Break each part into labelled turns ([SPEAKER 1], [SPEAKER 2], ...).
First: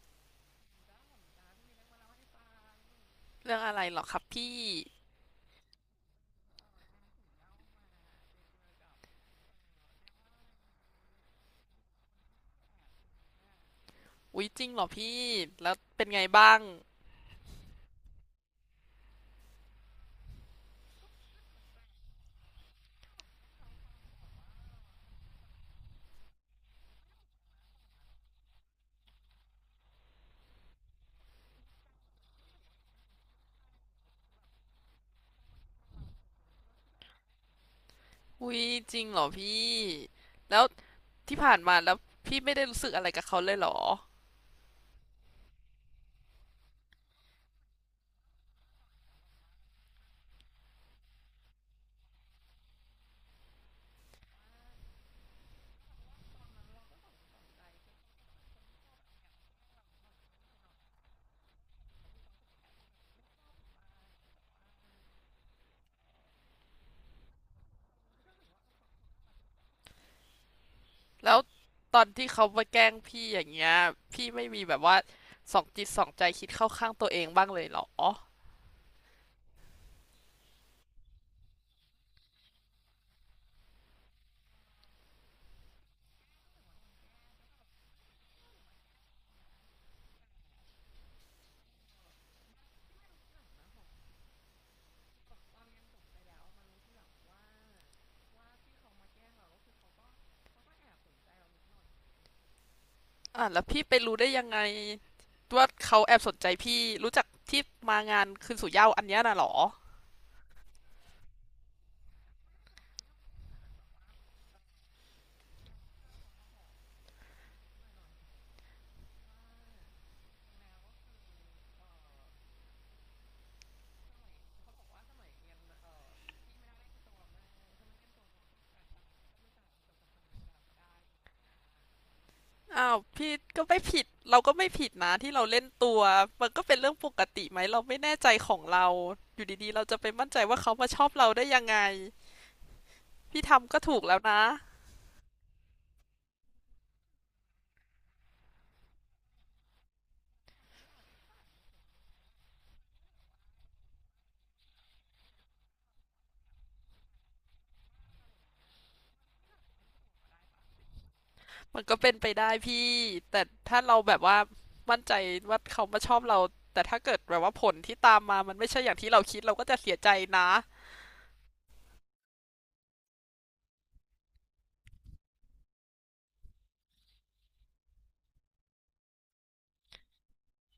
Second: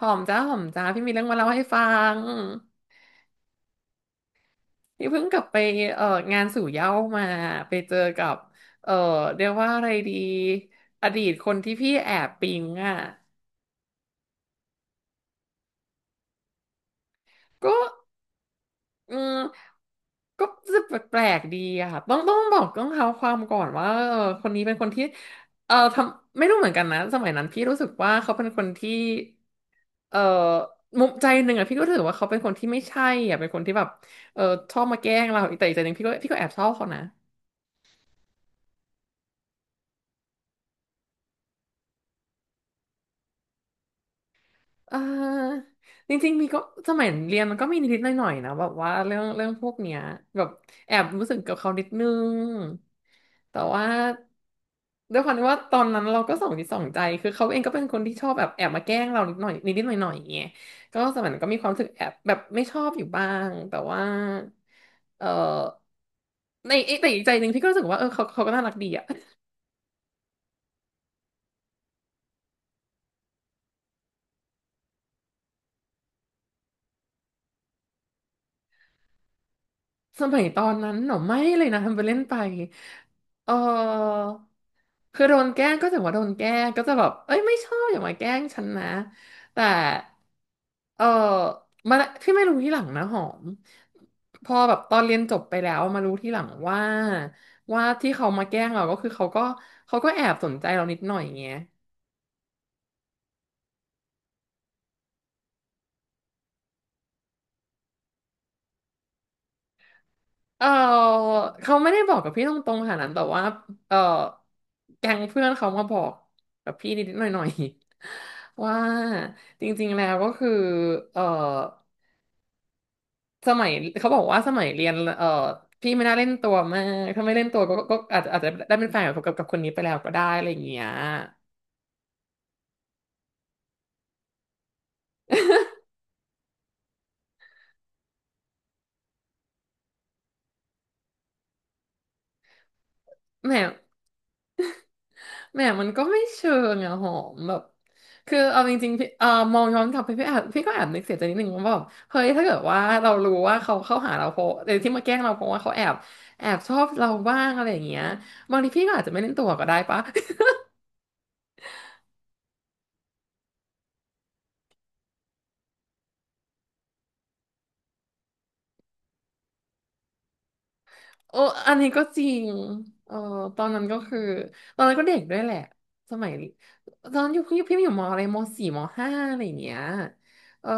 [SPEAKER 1] หอมจ้าหอมจ้าพี่มีเรื่องมาเล่าให้ฟัง
[SPEAKER 2] เรื่องอะไรเหรอครับพี่
[SPEAKER 1] พี่เพิ่งกลับไปเอ่องานสู่เหย้ามาไปเจอกับเอ่อเรียกว่าอะไรดีอดีตคนที่พี่แอบปิ๊งอ่ะ
[SPEAKER 2] อุ๊ยจริงเหรอพี่แล้วเป็นไงบ้าง
[SPEAKER 1] ก็อืมก็รู้สึกแปลกๆดีอะค่ะต้องบอกต้องเท้าความก่อนว่าเออคนนี้เป็นคนที่ทำไม่รู้เหมือนกันนะสมัยนั้นพี่รู้สึกว่าเขาเป็นคนที่เอ่อมุมใจหนึ่งอะพี่ก็รู้สึกว่าเขาเป็นคนที่ไม่ใช่อะเป็นคนที่แบบเออชอบมาแกล้งเราแต่อีกใจหนึ่งพี่ก็แอบชอบเขานะ
[SPEAKER 2] อุ๊ยจริงเหรอพี่แล้วที่ผ่านมาแล้วพี่ไม่ได้รู้สึกอะไรกับเขาเลยเหรอ
[SPEAKER 1] เออจริงๆมีก็สมัยเรียนมันก็มีนิดๆหน่อยๆนะแบบว่าเรื่องพวกเนี้ยแบบแอบรู้สึกกับเขานิดนึงแต่ว่าด้วยความที่ว่าตอนนั้นเราก็สองจิตสองใจคือเขาเองก็เป็นคนที่ชอบแบบแอบมาแกล้งเรานิดหน่อยนิดๆหน่อยๆอย่างเงี้ยก็สมัยนั้นก็มีความรู้สึกแอบแบบไม่ชอบอยู่บ้างแต่ว่าเออในเอ๊ะแต่อีกใจหนึ่งพี่ก็รู้สึกว่าเออเขาก็น่ารักดีอะ
[SPEAKER 2] แล้วตอนที่เขามาแกล้งพี่อย่างเงี้ยพี่ไม่มีแบบว่าสองจิตสองใจคิดเข้าข้างตัวเองบ้างเลยเหรอ
[SPEAKER 1] สมัยตอนนั้นหนอไม่เลยนะทำไปเล่นไปเออ คือโดนแกล้งก็จะว่าโดนแกล้งก็จะแบบเอ้ยไม่ชอบอย่ามาแกล้งฉันนะแต่เออมาที่ไม่รู้ที่หลังนะหอมพอแบบตอนเรียนจบไปแล้วมารู้ที่หลังว่าที่เขามาแกล้งเราก็คือเขาก็เขาก็แอบสนใจเรานิดหน่อยอย่างเงี้ย
[SPEAKER 2] อ่ะแล้วพี่ไปรู้ได้ยังไงว่าเขาแอบสนใจพี่รู้จักที่มางานคืนสู่เหย้าอันเนี้ยน่ะเหรอ
[SPEAKER 1] เออเขาไม่ได้บอกกับพี่ตรงๆขนาดนั้นแต่ว่าเออแก๊งเพื่อนเขามาบอกกับพี่นิดๆหน่อยๆ ว่าจริงๆแล้วก็คือเออ สมัยเขาบอกว่าสมัยเรียนพี่ไม่น่าเล่นตัวมากถ้าไม่เล่นตัวก็อาจจะได้เป็นแฟนกับคนนี้ไปแล้วก็ได้อะไรอย่างเงี้ย
[SPEAKER 2] อ้าวพี่ก็ไม่ผิดเราก็ไม่ผิดนะที่เราเล่นตัวมันก็เป็นเรื่องปกติไหมเราไม่แน่ใจของเราอยู่ดีๆเราจะไปมั่นใจว่าเขามาชอบเราได้ยังไงพี่
[SPEAKER 1] แหม
[SPEAKER 2] ทำก็ถูกแล้วนะ
[SPEAKER 1] แหมมันก็ไม่เชิงอะหอมแบบคือเอาจริงๆพี่มองย้อนกลับไปพี่ก็แอบนึกเสียใจนิดนึงว่าแบบเฮ้ยถ้าเกิดว่าเรารู้ว่าเขาเข้าหาเราเพราะที่มาแกล้งเราเพราะว่าเขาแอบชอบเราบ้างอะไรอย่างเงี้ยบางทีพี่ก็อาจจะไม่เล่นตัวก็ได้ปะ
[SPEAKER 2] มันก็เป็นไปได้พี่แต่ถ้าเราแบบว่ามั่นใจว่าเขามาชอบเราแต่ถ้าเกิดแบบว่าผลที่ตามมามันไม่ใช่อย่างที่เราคิดเราก็จะเสียใจนะ
[SPEAKER 1] โอ้อันนี้ก็จริงเออตอนนั้นก็คือตอนนั้นก็เด็กด้วยแหละสมัยตอนนั้นอยู่พี่อยู่มอะไรมสี่มห้าอะไรอย่างเงี้ยเออ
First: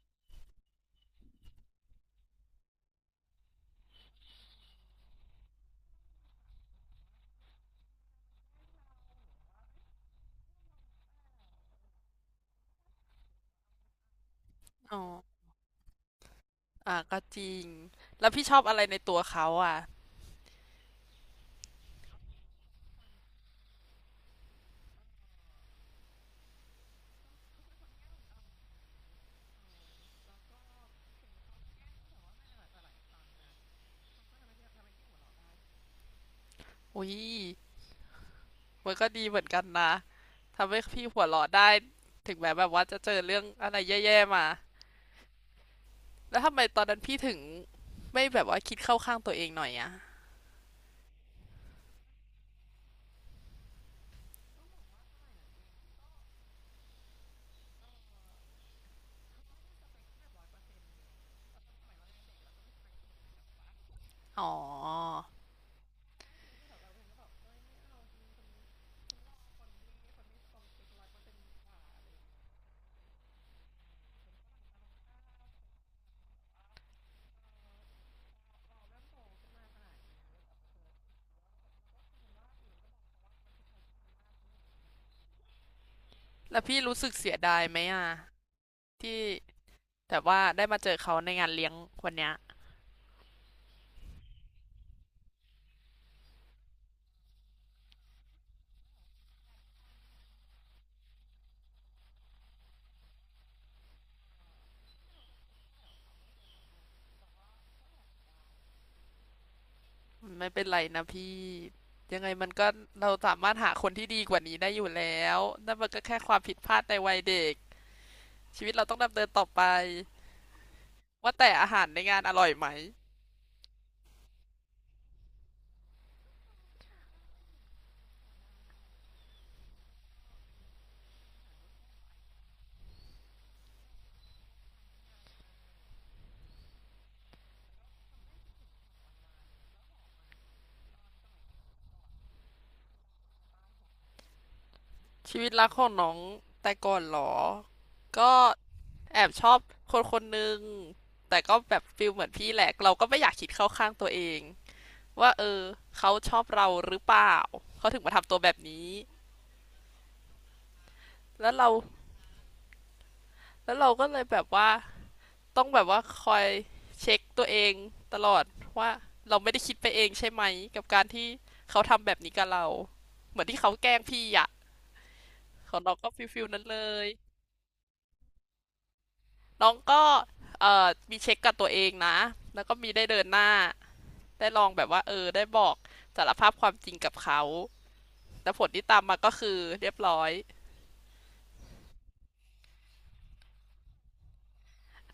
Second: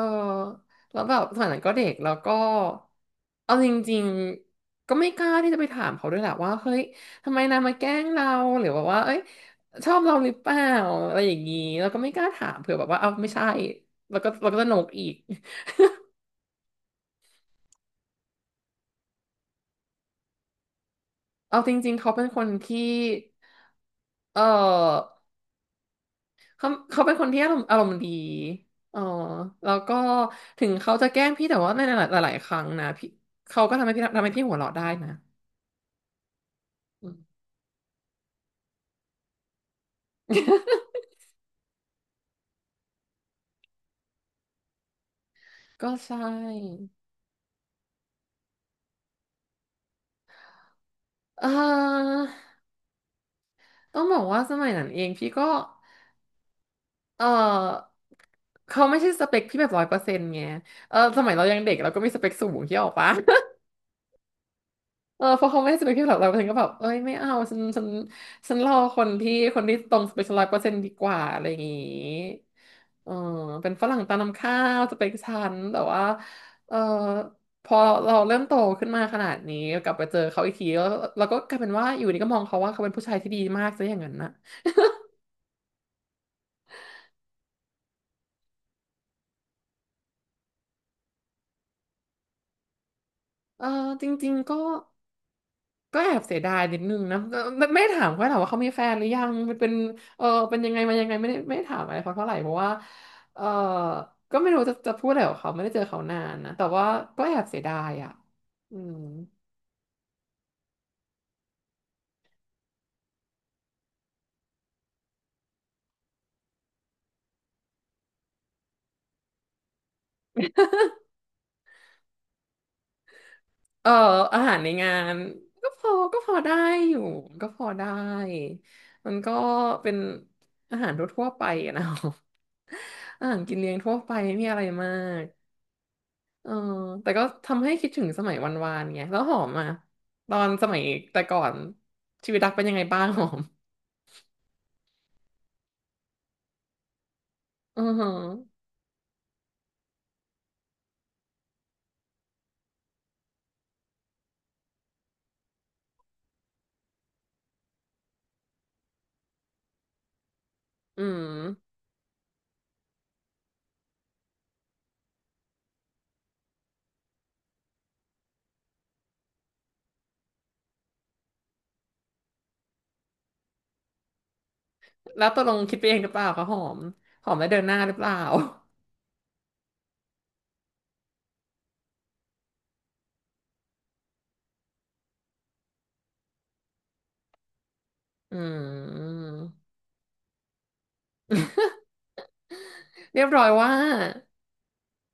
[SPEAKER 1] แล้วแบบสมัยนั้นก็เด็กแล้วก็เอาจริงๆก็ไม่กล้าที่จะไปถามเขาด้วยแหละว่าเฮ้ยทำไมนายมาแกล้งเราหรือแบบว่าเอ้ยชอบเราหรือเปล่าอะไรอย่างงี้แล้วก็ไม่กล้าถามเผื่อแบบว่าเอาไม่ใช่แล้วก็จะโหนก
[SPEAKER 2] อ๋อ
[SPEAKER 1] อีก
[SPEAKER 2] อ่ะก็จริงแล้วพี่ชอบอะไรในตัวเขาอ่ะ
[SPEAKER 1] เอาจริงๆเขาเป็นคนที่เออ เขาเป็นคนที่อารมณ์ดีอ๋อแล้วก็ถึงเขาจะแกล้งพี่แต่ว่าในหลายๆครั้งนะพี่เขาก็ทำให้พี่หัวเราะได้นะอื
[SPEAKER 2] อุ้ย
[SPEAKER 1] ม
[SPEAKER 2] มันก็ดีเหมือนกันนะ ทำให้พี่หัวเราะได้ถึงแม้แบบว่าจะเจอเรื่องอะไรแย่ๆมา
[SPEAKER 1] ก็ใช่
[SPEAKER 2] แล้วทำไมตอนนั้นพี่ถึงไม่แบบว่าคิดเข้าข้างตัวเองหน่อยอะ
[SPEAKER 1] เออต้องบอกว่าสมัยนั้นเองพี่ก็เออเขาไม่ใช่สเปคพี่แบบร้อยเปอร์เซ็นต์ไงเออสมัยเรายังเด็กเราก็มีสเปคสูงที่ออกปะ
[SPEAKER 2] อ๋อ
[SPEAKER 1] เพราะเขาไม่ให้สเปคพี่แบกเราฉันก็แบบเอ้ยไม่เอาฉันรอคนที่ตรงสเปคร้อยเปอร์เซ็นต์ดีกว่าอะไรอย่างงี้เออเป็นฝรั่งตามน้ำข้าวสเปคฉันแต่ว่าเออพอเราเริ่มโตขึ้นมาขนาดนี้กลับไปเจอเขาอีกทีแล้วเราก็กลายเป็นว่าอยู่ดีก็มองเขาว่าเขาเป็นผู้ชายที่ดีมากซะอย่างนั้นนะ
[SPEAKER 2] แล้วพี่รู้สึกเสียดายไหมอะที่แบบว่าได้มาเจอเขาในงานเลี้ยงวันเนี้ย
[SPEAKER 1] เออจริงๆก็ ก็แอบเสียดายนิดนึงนะก็ไม่ถามเขาถามว่าเขามีแฟนหรือยังมันเป็นเป็นยังไงมายังไงไม่ได้ถามอะไรเขาเท่าไหร่เพราะว่าเออก็ไม่รู้จะพูดอะไรกับเขาไม่ได้เจอเขานานนะแต่ว่าก็แอบเสียดายอ่ะอืม
[SPEAKER 2] ไม่เป็นไรนะพี่ยังไงมันก็เราสามารถหาคนที่ดีกว่านี้ได้อยู่แล้วนั่นมันก็แค่ความผิดพลาดในวัยเด็กชีวิตเราต้องดำเนินต่อไปว่าแต่อาหารในงานอร่อยไหม
[SPEAKER 1] เอออาหารในงานก็พอได้อยู่ก็พอได้มันก็เป็นอาหารทั่วๆไปอะนะ อาหารกินเลี้ยงทั่วไปไม่มีอะไรมาก เออแต่ก็ทำให้คิดถึงสมัยวันวานไงแล้วหอมอ่ะตอนสมัยแต่ก่อนชีวิตรักเป็นยังไงบ้าง หอม
[SPEAKER 2] ชีวิตรักของน้องแต่ก่อนเหรอ
[SPEAKER 1] อือฮึ
[SPEAKER 2] ก็
[SPEAKER 1] อ
[SPEAKER 2] แอบชอบคนคนหนึ่งแต่ก็แบบฟิลเหมือนพี่แหละเราก็ไม่อยากคิดเข้าข้างตัวเองว่าเออเขาชอบเราหรือเปล่า เขาถึงมาทำตัวแบบนี้
[SPEAKER 1] ืม
[SPEAKER 2] แล้วเราแล้วเราก็เลยแบบว่าต้องแบบว่าคอยเช็คตัวเองตลอดว่าเราไม่ได้คิดไปเองใช่ไหมกับการที่เขาทำแบบนี้กับเรา เหมือนที่เขาแกล้งพี่อะ
[SPEAKER 1] แล้วตกลง
[SPEAKER 2] ข
[SPEAKER 1] คิด
[SPEAKER 2] อง
[SPEAKER 1] ไป
[SPEAKER 2] เรา
[SPEAKER 1] เองห
[SPEAKER 2] ก็
[SPEAKER 1] รือเป
[SPEAKER 2] ฟิ
[SPEAKER 1] ล่า
[SPEAKER 2] ลฟิ
[SPEAKER 1] คะ
[SPEAKER 2] ล
[SPEAKER 1] หอ
[SPEAKER 2] นั้น
[SPEAKER 1] ม
[SPEAKER 2] เลย
[SPEAKER 1] หอมได้เดินหน้าหรือเปล่า
[SPEAKER 2] น้องก็มีเช็คกับตัวเองนะ แล้วก็มีได้เดินหน้า ได้ลองแบบว่าเออได้บอกสารภาพความจริงกับเขา
[SPEAKER 1] อื
[SPEAKER 2] แต่ผลที่ตามมาก็คือ
[SPEAKER 1] ม
[SPEAKER 2] เรียบร้อย
[SPEAKER 1] เรียบร้อยว่า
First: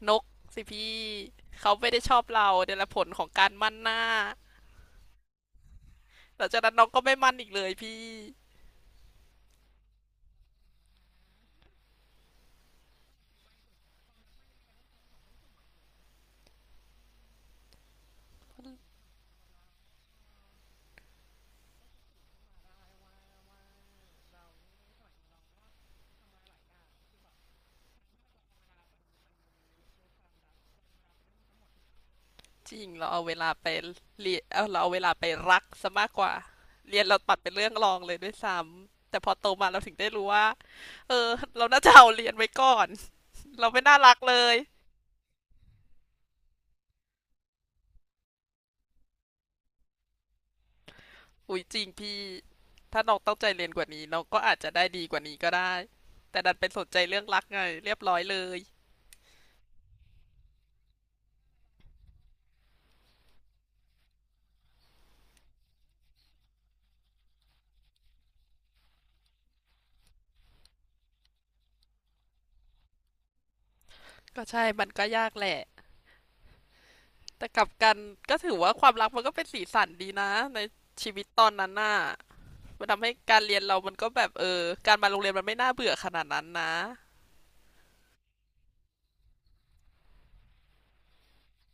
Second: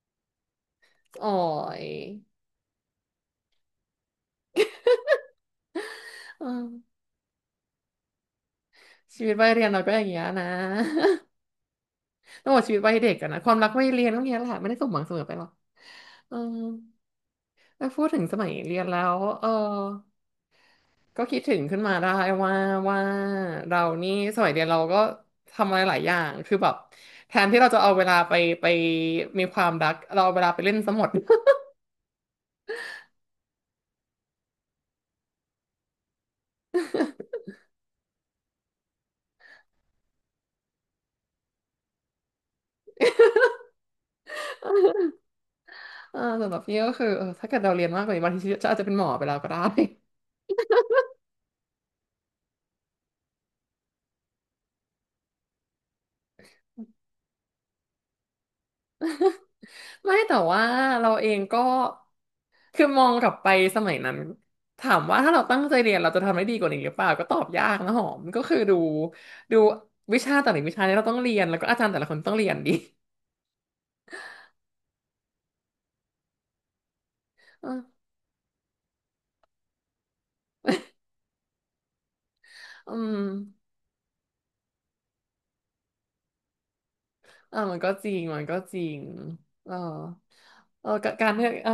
[SPEAKER 2] นกสิพี่
[SPEAKER 1] โอ๋อ
[SPEAKER 2] เขา
[SPEAKER 1] ย
[SPEAKER 2] ไม่ได้ชอบเราเนี่ยแหละผลของการมั่นหน้าห
[SPEAKER 1] เออ
[SPEAKER 2] ลังจากนั้นน้องก็ไม่มั่นอีกเลยพี่
[SPEAKER 1] ชีวิตวัยเรียนเราก็อย่างเงี้ยนะ ต้องบอกชีวิตวัยเด็กอะนะความรักวัยเรียนก็เงี้ยแหละไม่ได้สมหวังเสมอไปหรอกเออแล้วพูดถึงสมัยเรียนแล้วก็คิดถึงขึ้นมาได้ว่าว่าเรานี่สมัยเรียนเราก็ทำอะไรหลายอย่างคือแบบแทนที่เราจะเอาเวลาไปมีความรักเราเอาเวลาไปเล่นซะหมด
[SPEAKER 2] จริงเราเอาเวลาไปเรียนเอาเราเอาเวลาไปรักซะมากกว่าเรียนเราปัดเป็นเรื่องรองเลยด้วยซ้ำแต่พอโตมาเราถึงได้รู้ว่าเออเราน่าจะเอาเรียนไว้ก่อนเราไม่น่ารักเลย
[SPEAKER 1] สำหรับพี่ก็คือเออถ้าเกิดเราเรียนมากกว่านี้บางทีจะอาจจะเป็นหมอไปแล้วก็ได้
[SPEAKER 2] อุ๊ยจริงพี่ถ้าน้องตั้งใจเรียนกว่านี้น้องก็อาจจะได้ดีกว่านี้ก็ได้แต่ดันไปสนใจเรื่องรักไงเรียบร้อยเลย
[SPEAKER 1] ไม่แต่ว่าเราเองก็คือมองกลับไปสมัยนั้นถามว่าถ้าเราตั้งใจเรียนเราจะทำได้ดีกว่านี้หรือเปล่าก็ตอบยากนะหอมก็คือดูวิชาแต่ละวิชาเนี่ยเราต้องเรียนแล้วก็อาจารย์แต่ละคนต้องเรียนดี
[SPEAKER 2] ก็ใช่มันก็ยากแหละแต่กลับกัน ก็ถือว่าความรักมันก็เป็นสีสันดีนะในชีวิตตอนนั้นน่ะมัน
[SPEAKER 1] อื
[SPEAKER 2] ทำให้
[SPEAKER 1] ม
[SPEAKER 2] การเรียนเรามันก็แบบเออการมาโรงเรียนมันไม่น่าเบื่อขนาดนั้นนะ
[SPEAKER 1] มันก็จริงมันก็จริงเออเออการได้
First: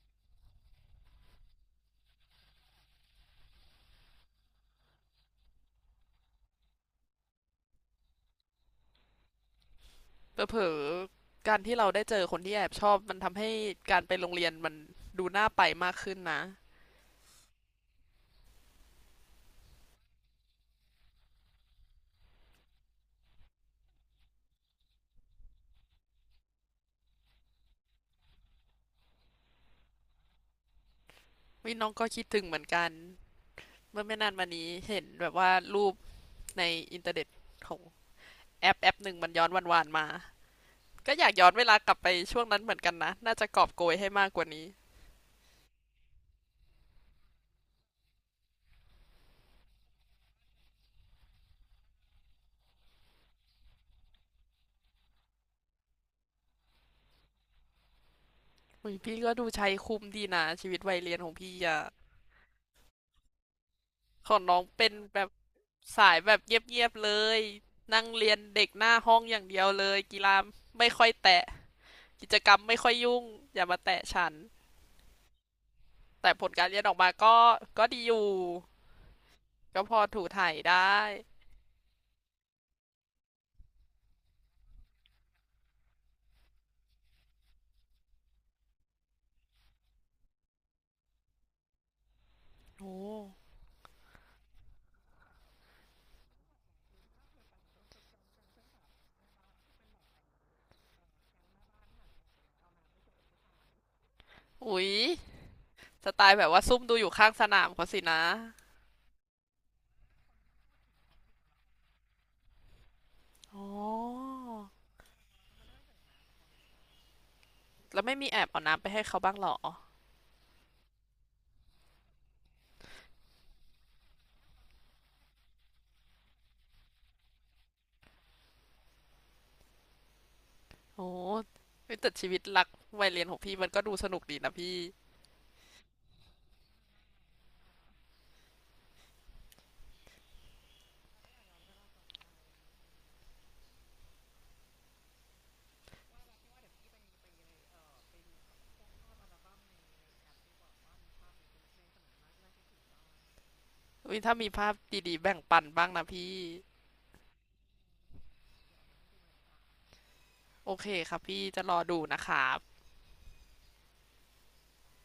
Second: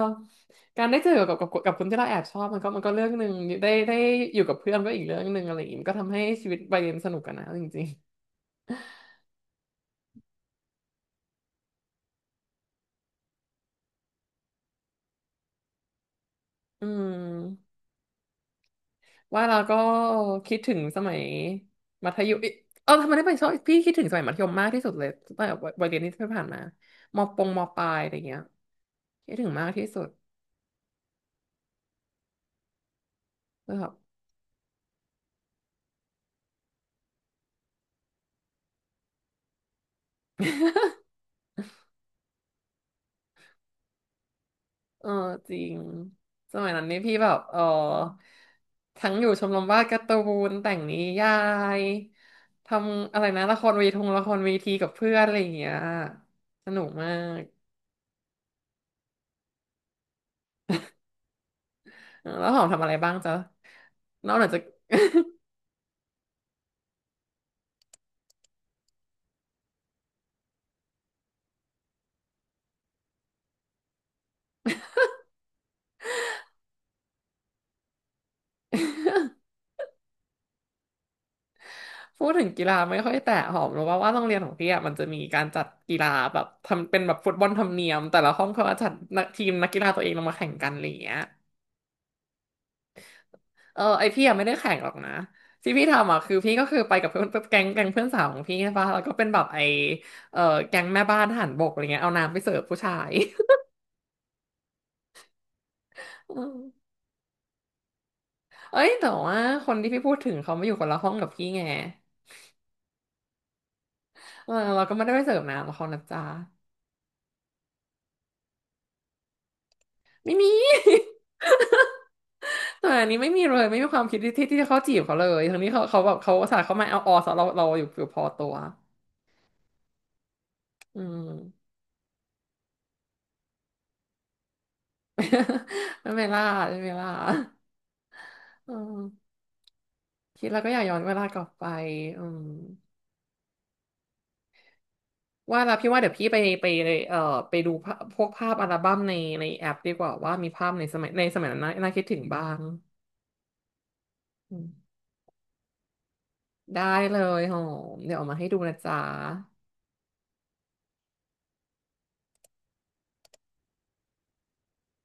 [SPEAKER 1] การได้เจอกับคนที่เราแอบชอบมันก็มันก็เรื่องหนึ่งได้อยู่กับเพื่อนก็อีกเรื่องหนึ่งอะไรอย่างงี้มันก็ทำให้ชีวิตวัยเรียนสนุกกันนะจริง
[SPEAKER 2] เผลอๆการที่เราได้เจอคนที่แอบชอบมันทำให้การไปโรงเรียนมันดูน่าไปมากขึ้นนะ
[SPEAKER 1] ๆอืมว่าเราก็คิดถึงสมัยมัธยมเอ้ยเออทำไมได้ไปชอบพี่คิดถึงสมัยมัธยมมากที่สุดเลยตั้งแต่วัยเรียนที่ผ่านมามปงมปลายอะไรเงี้ยคิดถึงมากที่สุด
[SPEAKER 2] วิน้องก็คิดถึงเหมือนกัน
[SPEAKER 1] นะครับ
[SPEAKER 2] เมื่อไม่นานมานี้เห็นแบบว่ารูป ในอินเทอร์เน็ตของแอปหนึ่งมันย้อนวันๆมาก็อยากย้อนเวลากลับไปช่วงนั้นเหมือนกันนะน่าจะกอบโกยให้มากกว่านี้
[SPEAKER 1] เออจริงสมัยนั้นนี่พี่แบบเออทั้งอยู่ชมรมวาดการ์ตูนแต่งนิยายทำอะไรนะละครเวทีกับเพื่อนอะไรอย่างเงี้ยสนุกมาก
[SPEAKER 2] อยพี่ก็ดูใช้คุ้มดีนะชีวิตวัยเรียนของพี่อะ
[SPEAKER 1] เออแล้วหอมทำอะไรบ้างจ๊ะน
[SPEAKER 2] ข
[SPEAKER 1] อก
[SPEAKER 2] องน้
[SPEAKER 1] จา
[SPEAKER 2] อ
[SPEAKER 1] ก
[SPEAKER 2] งเป็นแบบสายแบบเงียบๆเลยนั่งเรียนเด็กหน้าห้องอย่างเดียวเลยกีฬาไม่ค่อยแตะกิจกรรมไม่ค่อยยุ่งอย่ามาแตะฉันแต่ผลการเรียนออกมาก็ดีอยู่ก็พอถูถ่ายได้
[SPEAKER 1] พูดถึงกีฬาไม่ค่อยแต่หอมรู้ว่าโรงเรียนของพี่อะมันจะมีการจัดกีฬาแบบทำเป็นแบบฟุตบอลธรรมเนียมแต่ละห้องเขาก็จัดนักทีมนักกีฬาตัวเองลงมาแข่งกันอะไรอย่างเงี้ย
[SPEAKER 2] โอ้
[SPEAKER 1] เออไอพี่อะไม่ได้แข่งหรอกนะที่พี่ทำอ่ะคือพี่ก็คือไปกับเพื่อนแก๊งเพื่อนสาวของพี่ใช่ปะแล้วก็เป็นแบบไอเออแก๊งแม่บ้านทหารบกอะไรเงี้ยเอาน้ำไปเสิร์ฟผู้ชาย
[SPEAKER 2] อุสไต
[SPEAKER 1] เอ
[SPEAKER 2] ล์แบบว่าซุ่ม
[SPEAKER 1] อ
[SPEAKER 2] ดูอยู่ข้างสนามเขาสินะ
[SPEAKER 1] เอ้ยแต่ว่าคนที่พี่พูดถึงเขามาอยู่คนละห้องกับพี่ไง
[SPEAKER 2] อ๋อ
[SPEAKER 1] เออเราก็ไม่ได้ไปเสิร์ฟน้ำกับเขานะจ๊ะ
[SPEAKER 2] แล้วไม่มีแอบเอาน้ำไปให้เขาบ้างเหรอ
[SPEAKER 1] ไม่มี แต่อันนี้ไม่มีเลยไม่มีความคิดที่จะเข้าจีบเขาเลยทั้งนี้เขาแบบเขาอุตสาห์เขามาเอาออสเราอยู่พอตัวอื
[SPEAKER 2] โอ้
[SPEAKER 1] ม
[SPEAKER 2] เฮ้ยแต่ชีวิตรักวัยเรียนของพี่มันก็ดูสนุกดีนะพี่
[SPEAKER 1] ไม่เป็นไรล่าไม่เป็นไรล่าอืม คิดแล้วก็อยากย้อนเวลากลับไปอืมว่าแล้วพี่ว่าเดี๋ยวพี่ไปไปดูภาพพวกภาพอัลบั้มในแอปดีกว่าว่ามีภาพในสมัยนั้นน่าน่าคิดถึงบ้าง
[SPEAKER 2] เฮ้ยถ้ามี
[SPEAKER 1] อืม
[SPEAKER 2] ภาพดีๆแบ่งปันบ้างนะพี่
[SPEAKER 1] ได้เลยหอมเดี๋ยวเอามาให้ดูนะจ๊ะ
[SPEAKER 2] โอเคครับพี่จะรอดูนะครับ